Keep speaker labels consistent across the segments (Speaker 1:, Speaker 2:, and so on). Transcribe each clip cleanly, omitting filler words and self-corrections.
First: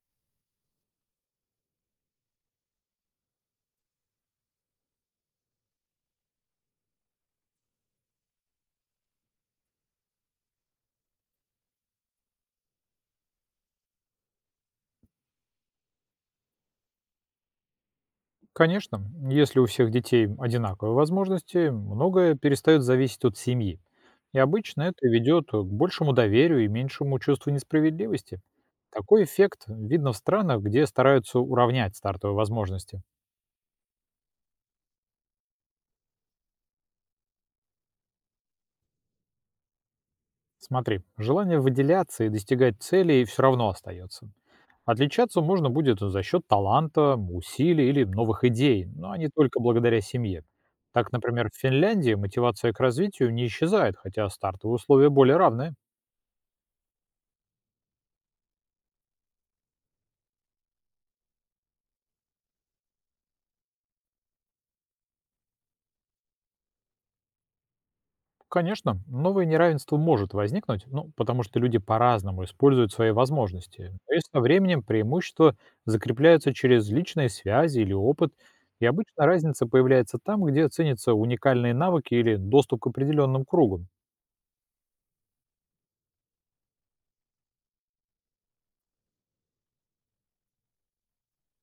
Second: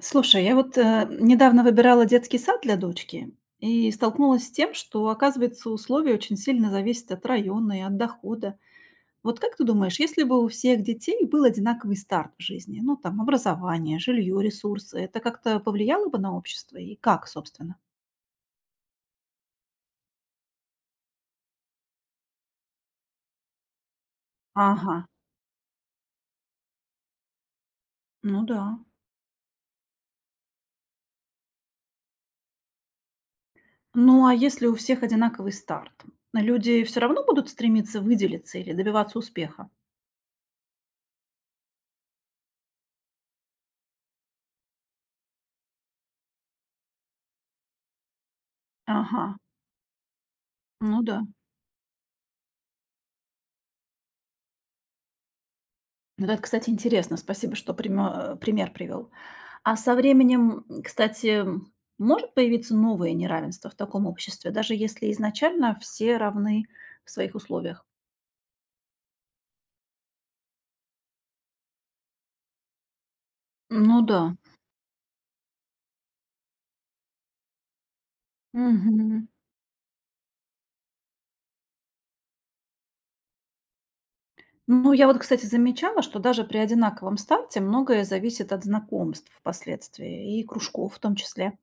Speaker 1: Слушай, я вот недавно выбирала детский сад для дочки и столкнулась с тем, что, оказывается, условия очень сильно зависят от района и от дохода. Вот как ты думаешь, если бы у всех детей был одинаковый старт в жизни, ну там образование, жилье, ресурсы, это как-то повлияло бы на общество и как, собственно?
Speaker 2: Конечно, если у всех детей одинаковые возможности, многое перестает зависеть от семьи. И обычно
Speaker 1: Ага,
Speaker 2: это ведет к большему доверию и меньшему чувству
Speaker 1: ну
Speaker 2: несправедливости.
Speaker 1: да.
Speaker 2: Такой эффект видно в странах, где стараются уравнять стартовые возможности.
Speaker 1: Ну а если у всех одинаковый старт, люди все равно будут стремиться выделиться или добиваться успеха?
Speaker 2: Смотри, желание выделяться и достигать целей все равно остается. Отличаться можно будет за счет таланта, усилий или новых идей, но
Speaker 1: Ага,
Speaker 2: не только благодаря семье.
Speaker 1: ну
Speaker 2: Так,
Speaker 1: да.
Speaker 2: например, в Финляндии мотивация к развитию не исчезает, хотя стартовые условия более равны.
Speaker 1: Вот это, кстати, интересно. Спасибо, что прямо, пример привел. А со временем, кстати, может появиться новое неравенство в таком обществе, даже если изначально все равны в своих условиях?
Speaker 2: Конечно, новое неравенство может возникнуть, ну, потому что люди по-разному используют свои возможности.
Speaker 1: Ну
Speaker 2: То
Speaker 1: да.
Speaker 2: со временем преимущества закрепляются через личные связи или опыт, и обычно
Speaker 1: Мгм.
Speaker 2: разница появляется там, где ценятся уникальные навыки или доступ к определенным кругам.
Speaker 1: Ну, я вот, кстати, замечала, что даже при одинаковом старте многое зависит от знакомств впоследствии и кружков в том числе.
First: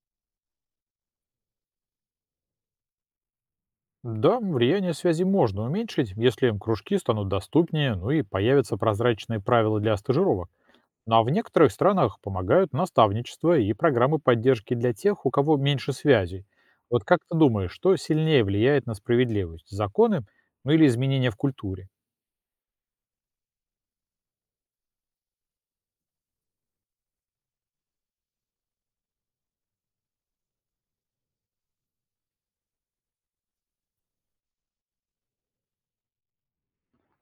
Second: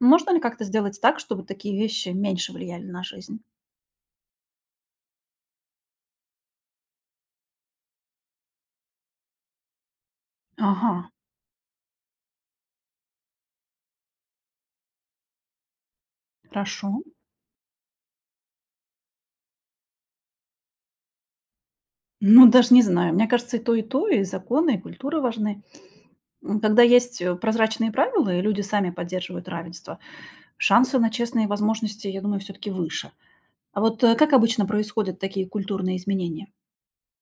Speaker 1: Можно ли как-то сделать так, чтобы такие вещи меньше влияли на жизнь?
Speaker 2: Да, влияние связи можно уменьшить, если кружки станут доступнее, ну и появятся прозрачные правила для стажировок.
Speaker 1: Ага,
Speaker 2: Ну а в некоторых странах помогают наставничество и программы поддержки для тех, у кого меньше связей.
Speaker 1: хорошо.
Speaker 2: Вот как ты думаешь, что сильнее влияет на справедливость? Законы, ну, или изменения в культуре?
Speaker 1: Ну, даже не знаю. Мне кажется, и то, и то, и законы, и культура важны. Когда есть прозрачные правила, и люди сами поддерживают равенство, шансы на честные возможности, я думаю, все-таки выше. А вот как обычно происходят такие культурные изменения?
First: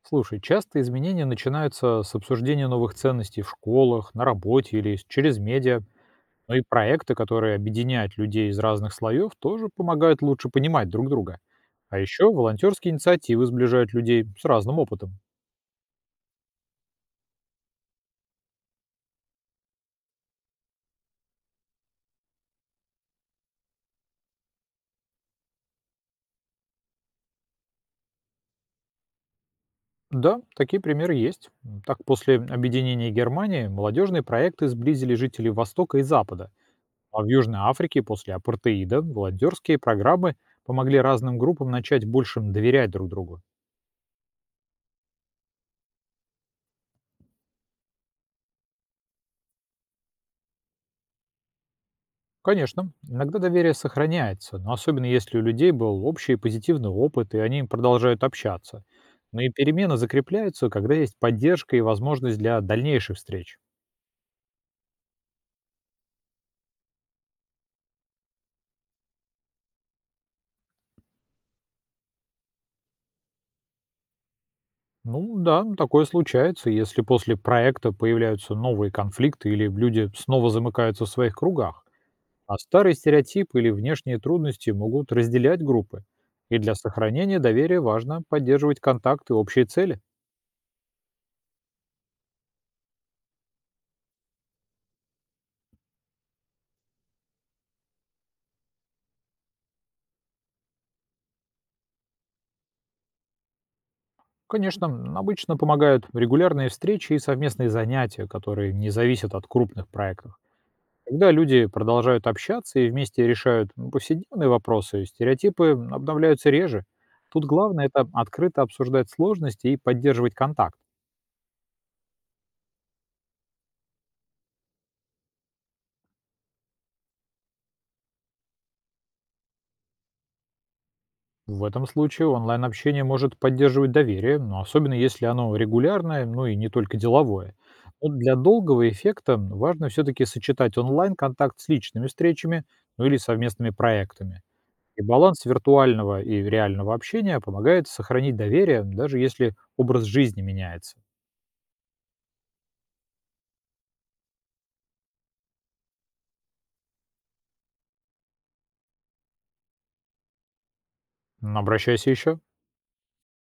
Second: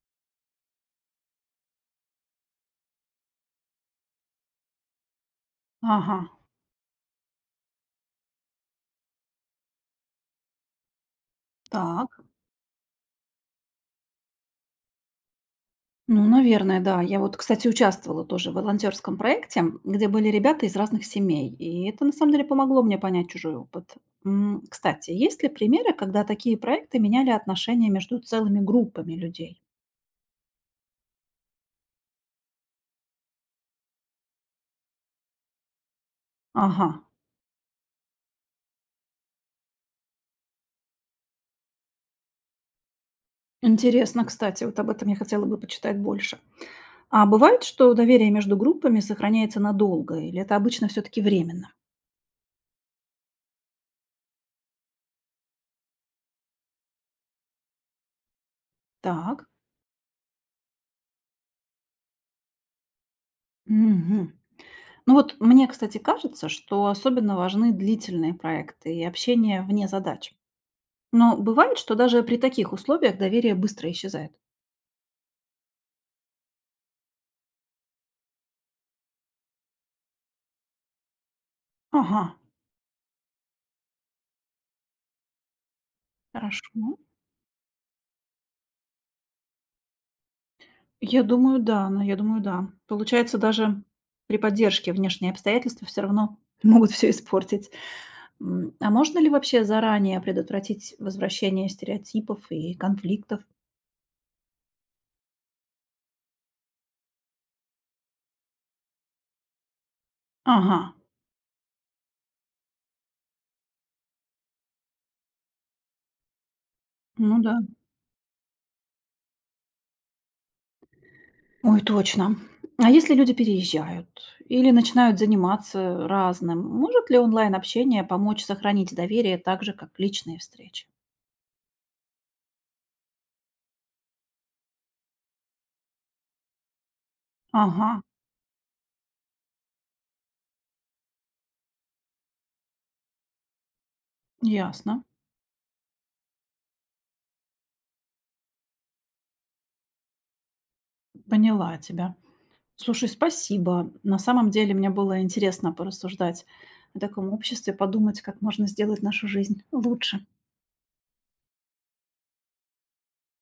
Speaker 2: Слушай, часто изменения начинаются с обсуждения новых ценностей в школах, на работе или через медиа.
Speaker 1: Ага,
Speaker 2: Ну и проекты, которые объединяют людей из разных слоев, тоже помогают лучше понимать друг друга. А
Speaker 1: так.
Speaker 2: еще волонтерские инициативы сближают людей с разным опытом.
Speaker 1: Ну, наверное, да. Я вот, кстати, участвовала тоже в волонтерском проекте, где были ребята из разных семей. И это, на самом деле, помогло мне понять чужой опыт. Кстати, есть ли примеры, когда такие проекты меняли отношения между целыми группами людей?
Speaker 2: Да, такие примеры есть. Так, после объединения Германии молодежные проекты сблизили жителей Востока и Запада,
Speaker 1: Ага.
Speaker 2: а в Южной Африке после апартеида волонтерские программы помогли разным группам начать больше доверять друг другу.
Speaker 1: Интересно, кстати, вот об этом я хотела бы почитать больше. А бывает, что доверие между группами сохраняется надолго, или это обычно все-таки временно?
Speaker 2: Конечно, иногда доверие сохраняется, но особенно если у людей был общий позитивный опыт, и они продолжают общаться. Но
Speaker 1: Так.
Speaker 2: и перемены закрепляются, когда есть поддержка и возможность для дальнейших встреч.
Speaker 1: Мгм. Ну вот мне, кстати, кажется, что особенно важны длительные проекты и общение вне задач. Но бывает, что даже при таких условиях доверие быстро исчезает.
Speaker 2: Ну да, ну такое случается, если после проекта появляются новые конфликты или люди снова замыкаются в своих кругах.
Speaker 1: Ага,
Speaker 2: А старые стереотипы или внешние трудности могут разделять группы. И для
Speaker 1: хорошо.
Speaker 2: сохранения доверия важно поддерживать контакты и общие цели.
Speaker 1: Я думаю, да, но я думаю, да. Получается, даже при поддержке внешние обстоятельства все равно могут все испортить. А можно ли вообще заранее предотвратить возвращение стереотипов и конфликтов?
Speaker 2: Конечно, обычно помогают регулярные встречи и совместные занятия, которые не зависят от крупных проектов.
Speaker 1: Ага,
Speaker 2: Когда люди продолжают общаться и вместе решают, ну, повседневные вопросы, стереотипы обновляются реже.
Speaker 1: ну
Speaker 2: Тут
Speaker 1: да.
Speaker 2: главное это открыто обсуждать сложности и поддерживать контакт.
Speaker 1: Ой, точно. А если люди переезжают или начинают заниматься разным, может ли онлайн-общение помочь сохранить доверие так же, как личные встречи?
Speaker 2: В этом случае онлайн-общение может поддерживать доверие, но особенно если оно регулярное, ну и не только деловое.
Speaker 1: Ага,
Speaker 2: Но для долгого эффекта важно все-таки сочетать онлайн-контакт с личными встречами, ну или совместными проектами. И
Speaker 1: ясно.
Speaker 2: баланс виртуального и реального общения помогает сохранить доверие, даже если образ жизни меняется.
Speaker 1: Поняла тебя. Слушай, спасибо. На самом деле мне было интересно порассуждать о таком обществе, подумать, как можно сделать нашу жизнь лучше.
Speaker 2: Обращайся еще.